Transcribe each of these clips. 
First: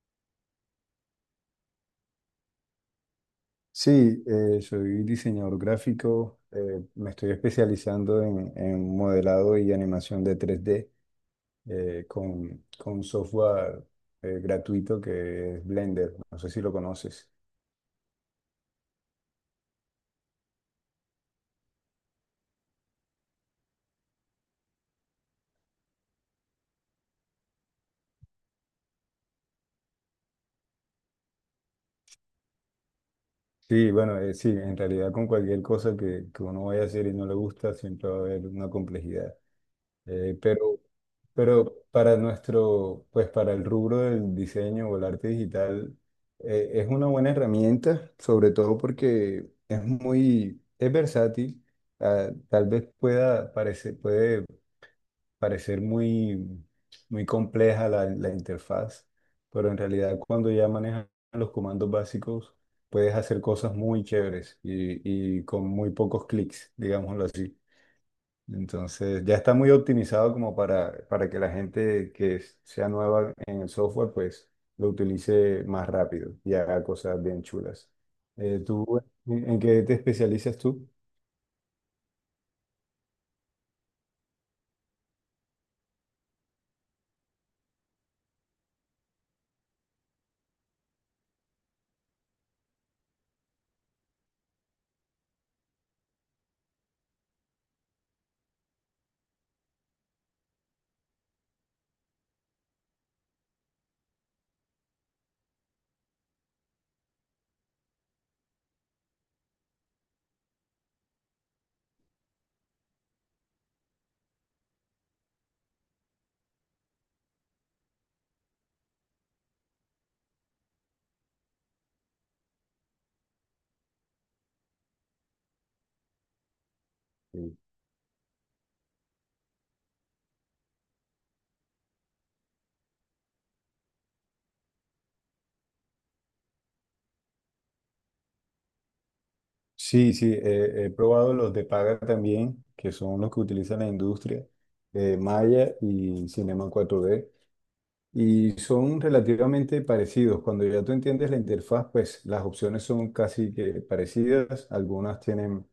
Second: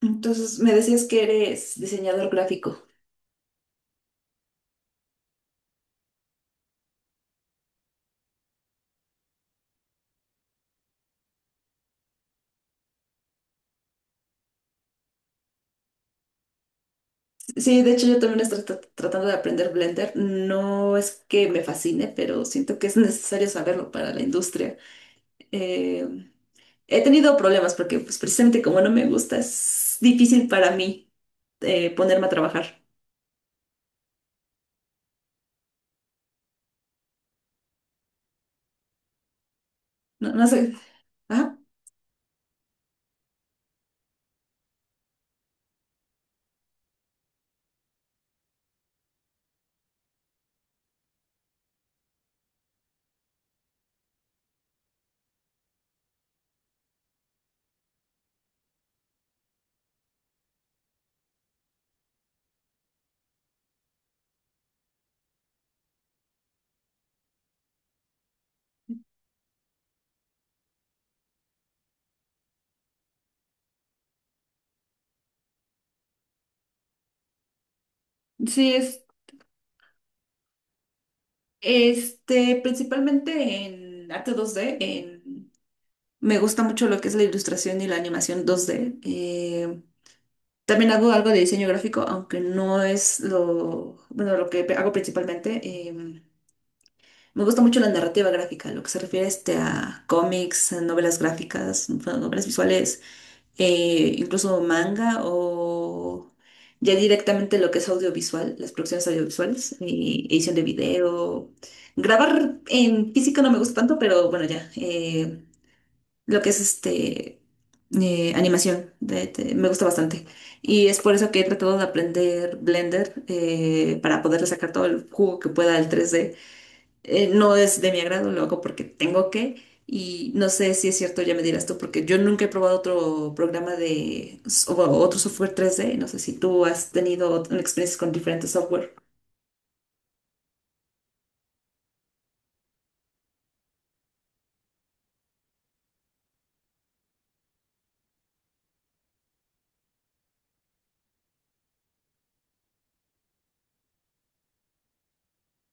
Entonces, me decías que eres diseñador gráfico. Sí, soy diseñador gráfico, me estoy especializando en modelado y animación de 3D con software gratuito que es Blender, no sé si lo conoces. Sí, de hecho yo también estoy tratando de aprender Blender. No es que me fascine, pero siento que es necesario saberlo para la industria. Eh, he tenido problemas porque pues, precisamente como no me gusta, es difícil para mí ponerme a trabajar. Sí, bueno, sí, en realidad con cualquier cosa que uno vaya a hacer y no le gusta, siempre va a haber una complejidad. No, Eh, no sé. pero, Ajá. pero para nuestro, pues para el rubro del diseño o el arte digital, es una buena herramienta, sobre todo porque es muy, es versátil. Ah, tal vez puede parecer muy, muy compleja la interfaz, pero en realidad cuando ya manejas los comandos básicos puedes hacer cosas muy chéveres y con muy pocos clics, digámoslo así. Entonces ya está muy optimizado como para que la gente que sea nueva en el software pues lo utilice más rápido y haga cosas bien chulas. Sí, ¿Tú es en qué te especializas tú? este, principalmente en arte 2D, me gusta mucho lo que es la ilustración y la animación 2D. También hago algo de diseño gráfico, aunque no es lo, bueno, lo que hago principalmente. em, Me gusta mucho la narrativa gráfica, lo que se refiere este, a cómics, a novelas gráficas, bueno, novelas visuales, incluso manga o ya directamente lo que es audiovisual, las producciones audiovisuales, edición de video. Grabar en físico no me gusta tanto, pero bueno, ya. Lo que es este animación. Me gusta bastante. Y es por eso que he tratado de aprender Blender para poderle sacar todo el jugo que pueda al tres d. No es de mi agrado, lo hago porque tengo que. Y no sé si es cierto, ya me dirás tú, porque yo nunca he probado otro programa de o otro software tres d. No sé si tú has tenido experiencias con diferentes software. Sí, sí, he probado los de paga también, que son los que utiliza la industria, Maya y Cinema 4D y son relativamente parecidos. Cuando ya tú entiendes la interfaz, pues las opciones son casi que parecidas. Algunas tienen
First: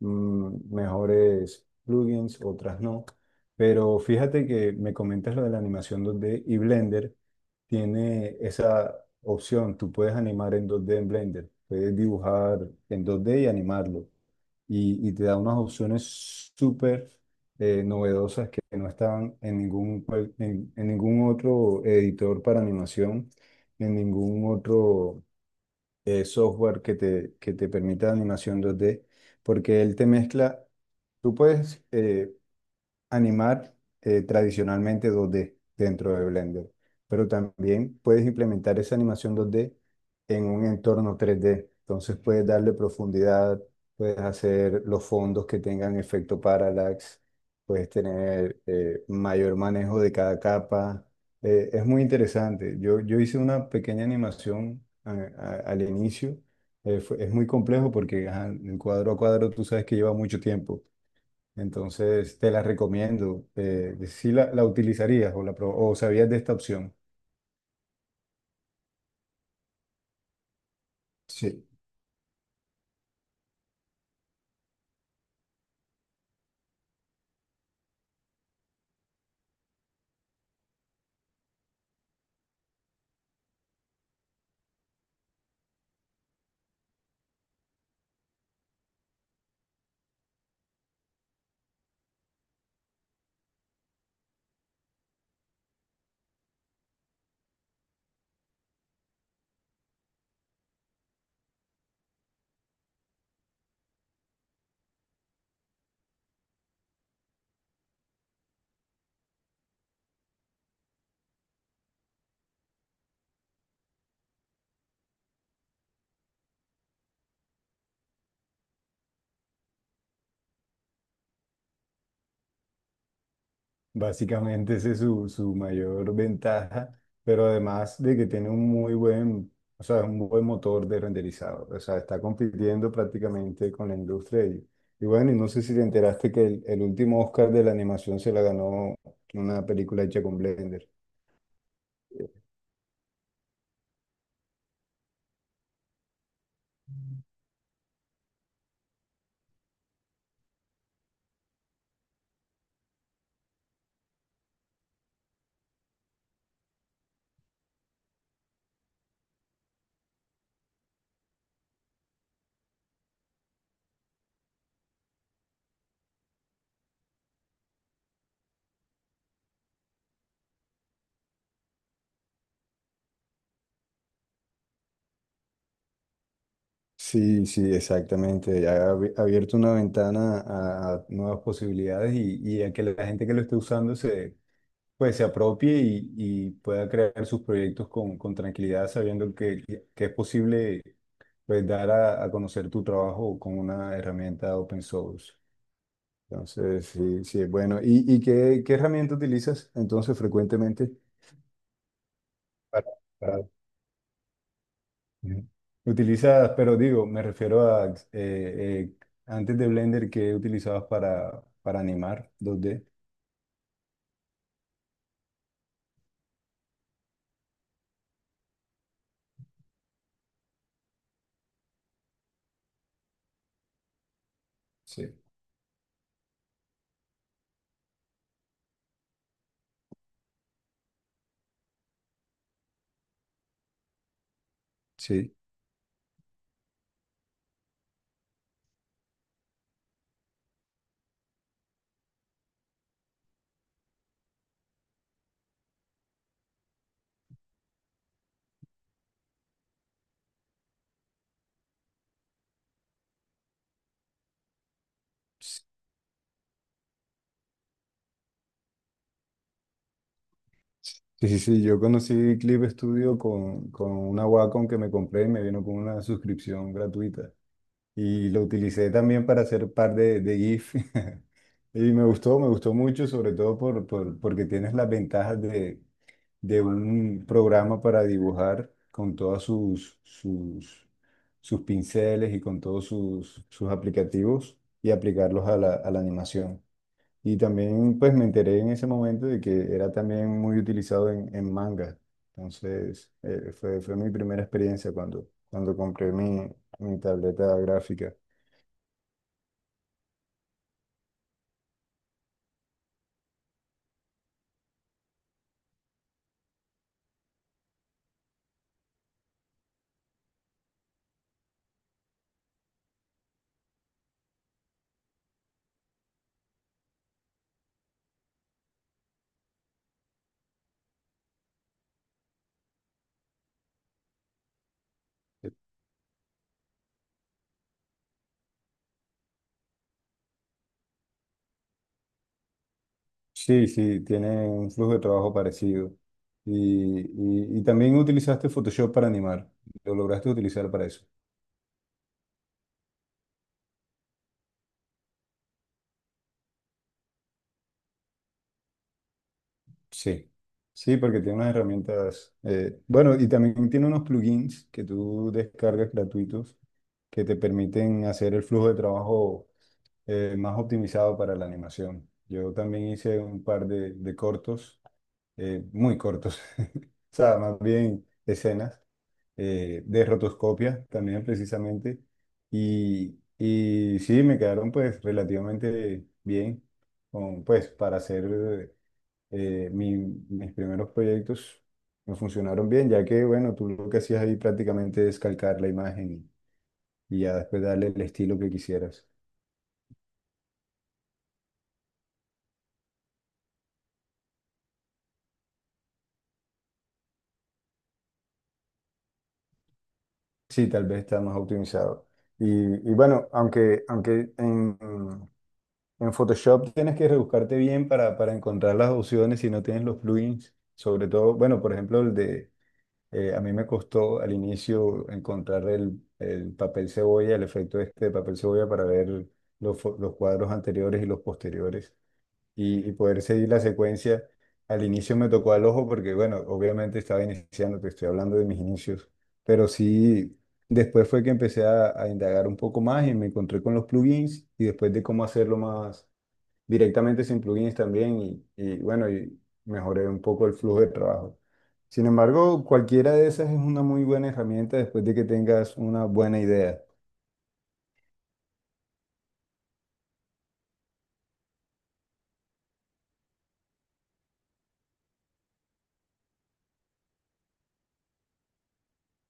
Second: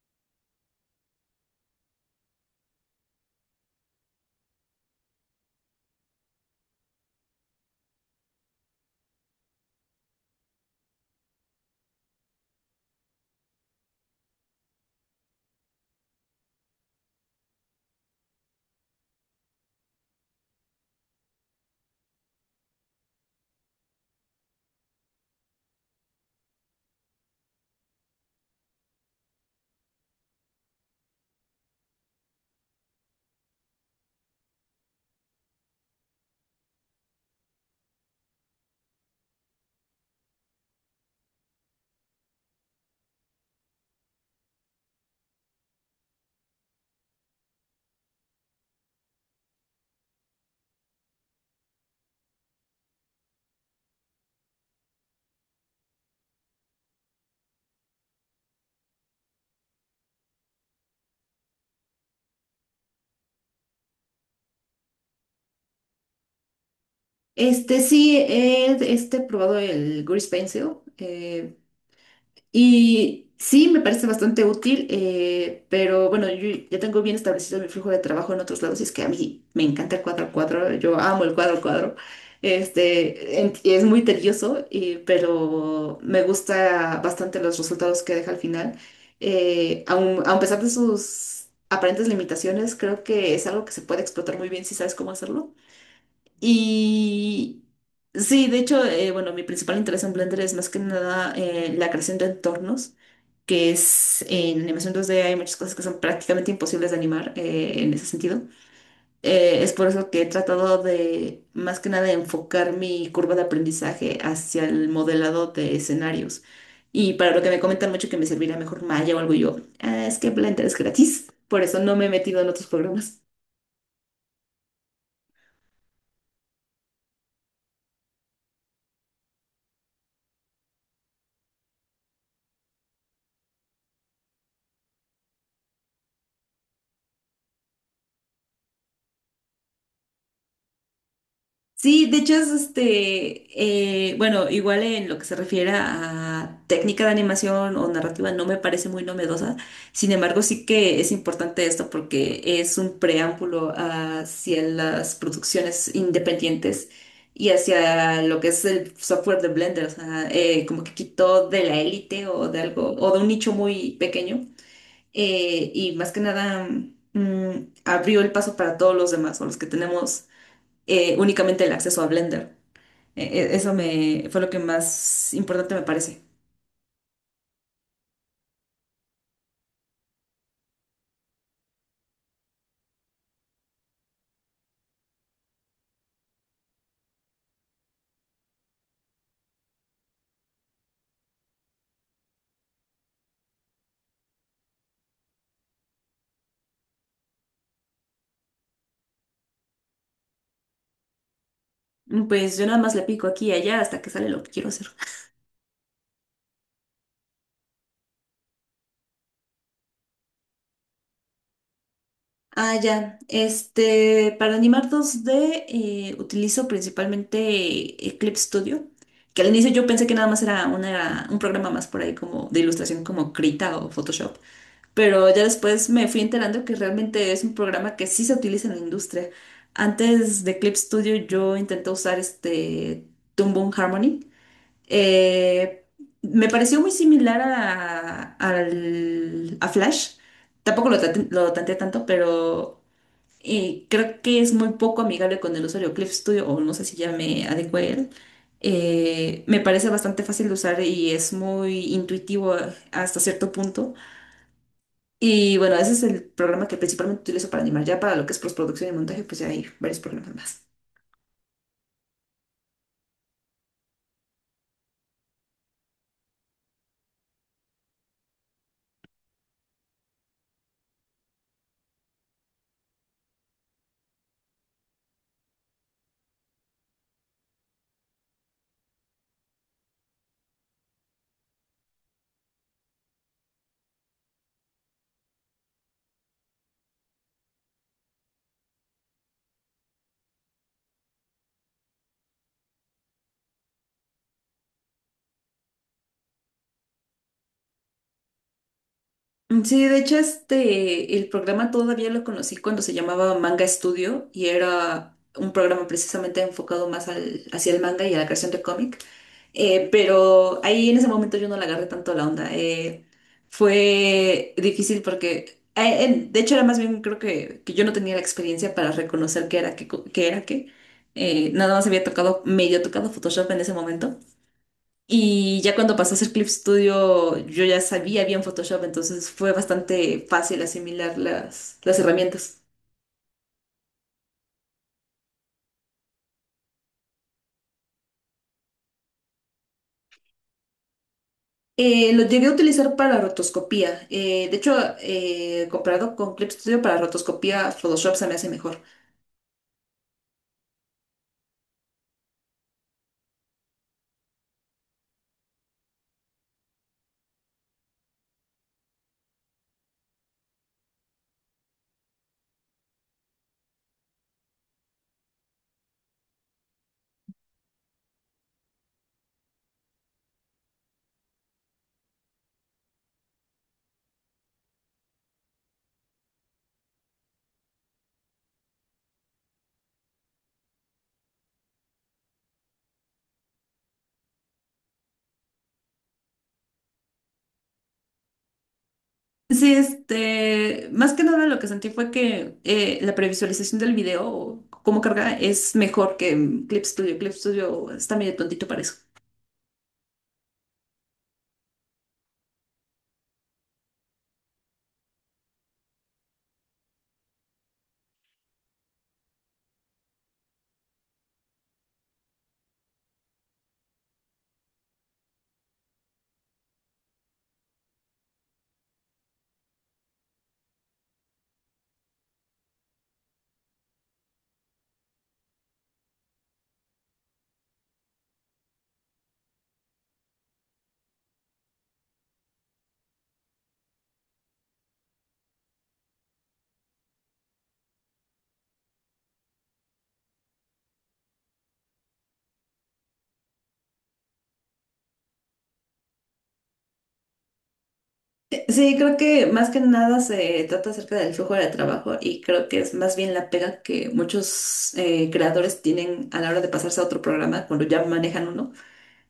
mejores plugins, otras no. Pero fíjate que me comentas lo de la animación 2D y Blender tiene esa opción. Tú puedes animar en 2D en Blender, puedes dibujar en 2D y animarlo y te da unas opciones súper novedosas que no estaban en ningún otro editor para animación, en ningún otro software que te permita animación 2D, porque él te mezcla, tú puedes animar tradicionalmente 2D dentro de Blender, pero también puedes implementar esa animación 2D en un entorno 3D. Entonces puedes darle profundidad, puedes hacer los fondos que tengan efecto parallax, puedes tener mayor manejo de cada capa. Es muy interesante. Yo hice una pequeña animación al inicio. Es muy complejo porque ajá, el cuadro a cuadro tú sabes que lleva mucho tiempo, entonces te la recomiendo. Si la utilizarías o sabías de esta opción. Este sí, probado el Grease Pencil. Eh, Sí. Y sí, me parece bastante útil, pero bueno, yo ya tengo bien establecido mi flujo de trabajo en otros lados y es que a mí me encanta el cuadro al cuadro, yo amo el cuadro al cuadro. Este, es muy tedioso, pero me gusta bastante los resultados que deja al final. A pesar de sus aparentes limitaciones, creo que es algo que se puede explotar muy bien si sabes cómo hacerlo. Y sí, de hecho, bueno, mi principal interés en Blender es más que nada la creación de entornos, que es en animación 2D hay muchas cosas que son prácticamente imposibles de animar en ese sentido. Es por eso que he tratado de, más que nada, enfocar mi curva de aprendizaje hacia el modelado de escenarios. Y para lo que me comentan mucho que me servirá mejor Maya o algo yo, "Ah, es que Blender es gratis, por eso no me he metido en otros programas". Básicamente esa es su mayor ventaja, pero además de que tiene o sea, un buen motor de renderizado. O sea, está compitiendo prácticamente con la industria. Y bueno, y no sé si te enteraste que el último Oscar de la animación se la ganó una película hecha con Blender. Sí, de hecho es este, bueno, igual en lo que se refiere a técnica de animación o narrativa no me parece muy novedosa, sin embargo sí que es importante esto porque es un preámbulo hacia las producciones independientes y hacia lo que es el software de Blender, o sea, como que quitó de la élite o de algo, o de un nicho muy pequeño y más que nada abrió el paso para todos los demás o los que tenemos únicamente el acceso a Blender. Eso me fue lo que más importante me parece. Sí, sí, exactamente. Ha abierto una ventana a nuevas posibilidades y a que la gente que lo esté usando pues, se apropie y pueda crear sus proyectos con tranquilidad, sabiendo que es posible, pues, dar a conocer tu trabajo con una herramienta open source. Entonces, sí, sí, es bueno. ¿Y qué herramienta utilizas entonces frecuentemente? Pues yo nada Para más le pico para aquí y allá hasta que sale lo que quiero hacer. Ujú. Utilizas, pero digo, me refiero a antes de Blender que utilizabas para animar dos Ah, d ya. Este, para animar dos d utilizo principalmente Eclipse Studio, que al inicio yo pensé que nada más era un programa más por ahí como de ilustración como Krita o Photoshop, Sí. pero ya después me fui enterando que realmente es un programa que sí se utiliza en la industria. Antes de Eclipse Studio yo intenté usar este Toon Boom Harmony. Sí. Eh, Me pareció muy similar a, a Flash. Tampoco lo, lo tanteé tanto, pero creo que es muy poco amigable con el usuario Clip Studio, o no sé si ya me adecué a él. Me parece bastante fácil de usar y es muy intuitivo hasta cierto punto. Y bueno, ese es el programa que principalmente utilizo para animar. Ya para lo que es postproducción y montaje, pues ya hay varios programas más. Sí, sí, sí. Yo conocí Clip Studio con una Wacom que me compré y me vino con una suscripción gratuita. Y lo utilicé también para hacer par de GIF. Y me gustó mucho, sobre todo porque tienes las ventajas de un programa para dibujar con todas sus pinceles y con todos sus aplicativos y aplicarlos a la animación. Y también pues me enteré en ese momento de que era también muy utilizado en manga. Entonces fue mi primera experiencia cuando compré mi tableta gráfica. Sí, de hecho, este, el programa todavía lo conocí cuando se llamaba Manga Studio y era un programa precisamente enfocado más al, hacia el manga y a la creación de cómic. Pero ahí en ese momento yo no le agarré tanto la onda. Fue difícil porque, de hecho, era más bien creo que yo no tenía la experiencia para reconocer qué era qué, qué era qué. Nada más había tocado, medio tocado Photoshop en ese momento. Y ya cuando pasó a hacer Clip Studio, yo ya sabía bien Photoshop, entonces fue bastante fácil asimilar las herramientas. Sí, sí, tiene un flujo de trabajo parecido. Y también utilizaste Photoshop para animar. Lo lograste utilizar para eso. Lo llegué a utilizar para rotoscopía. De hecho, comparado con Clip Studio para rotoscopía, Photoshop se me hace mejor. Sí, sí, porque tiene unas herramientas. Bueno, y también tiene unos plugins que tú descargas gratuitos que te permiten hacer el flujo de trabajo más optimizado para la animación. Yo también hice un par de cortos, muy cortos, o sea, más bien escenas de rotoscopia también precisamente. Y sí, me quedaron pues relativamente bien, pues para hacer eh, mi- mis primeros proyectos me funcionaron bien, ya que, bueno, tú lo que hacías ahí prácticamente es calcar la imagen y ya después darle el estilo que quisieras. Sí, este, más que nada lo que sentí fue que la previsualización del video, o cómo carga, es mejor que Clip Studio. Clip Studio está medio tontito para eso. Sí, tal vez está más optimizado. Y, y bueno, aunque en Photoshop tienes que rebuscarte bien para encontrar las opciones si no tienes los plugins, sobre todo, bueno, por ejemplo, el de. A mí me costó al inicio encontrar el papel cebolla, el efecto este de este papel cebolla para ver los cuadros anteriores y los posteriores y poder seguir la secuencia. Al inicio me tocó al ojo porque, bueno, obviamente estaba iniciando, te estoy hablando de mis inicios, pero sí, después fue que empecé a indagar un poco más y me encontré con los plugins y después de cómo hacerlo más directamente sin plugins también bueno, y mejoré un poco el flujo de trabajo. Sin embargo, cualquiera de esas es una muy buena herramienta después de que tengas una buena idea. Sí, creo que más que nada se trata acerca del flujo de trabajo y creo que es más bien la pega que muchos creadores tienen a la hora de pasarse a otro programa cuando ya manejan uno,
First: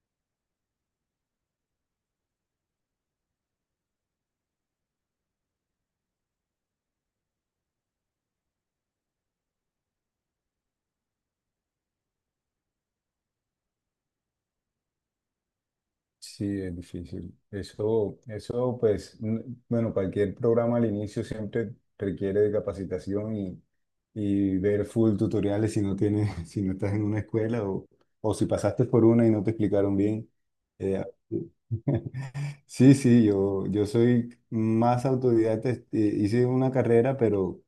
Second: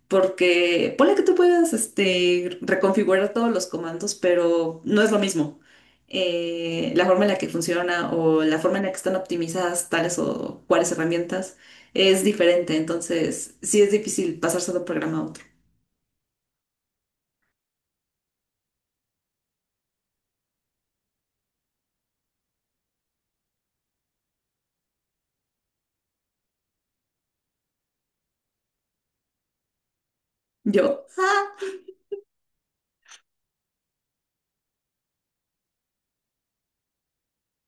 porque ponle que tú puedas este, reconfigurar todos los comandos, pero no es lo mismo. La forma en la que funciona o la forma en la que están optimizadas tales o cuáles herramientas es diferente, entonces sí es difícil pasarse de un programa a otro. Sí, es difícil. Eso, pues, bueno, cualquier programa al inicio siempre requiere de capacitación y ver full tutoriales si no tienes, si no estás en una escuela o si pasaste por una y no te explicaron bien. Yo. Eh, Sí, sí, yo soy más autodidacta, este, hice una carrera, pero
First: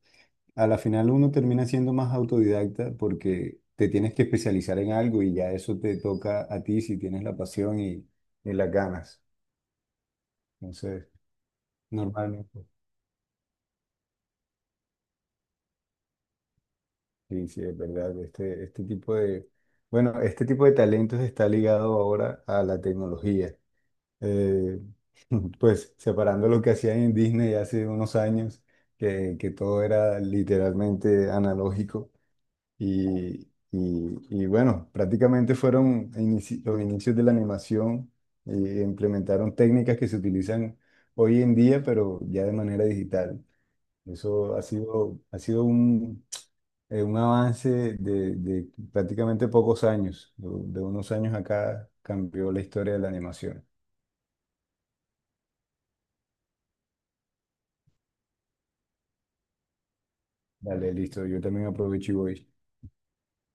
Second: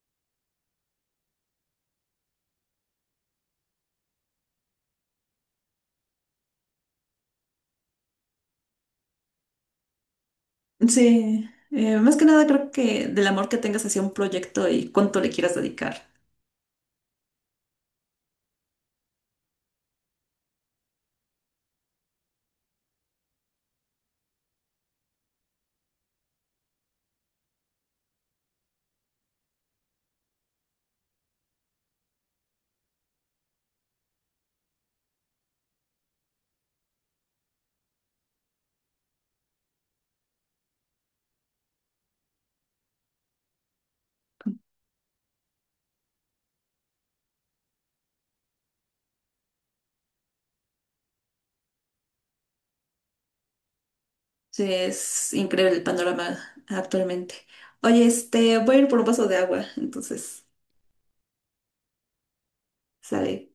a la final uno termina siendo más autodidacta porque te tienes que especializar en algo y ya eso te toca a ti si tienes la pasión y las ganas. Entonces, Sí, más que nada normalmente, creo que del amor que tengas hacia un proyecto y cuánto le quieras dedicar. sí, sí, es verdad, bueno, este tipo de talentos está ligado ahora a la tecnología. eh, pues separando lo que hacían en Disney hace unos años, que todo era literalmente analógico y bueno, prácticamente los inicios de la animación y implementaron técnicas que se utilizan hoy en día, pero ya de manera digital. Eso ha sido un avance de prácticamente pocos años. De unos años acá cambió la historia de la animación. Sí, es increíble el panorama actualmente. Oye, este, voy a ir por un vaso de agua, entonces, Dale, listo. Yo también aprovecho y voy. sale.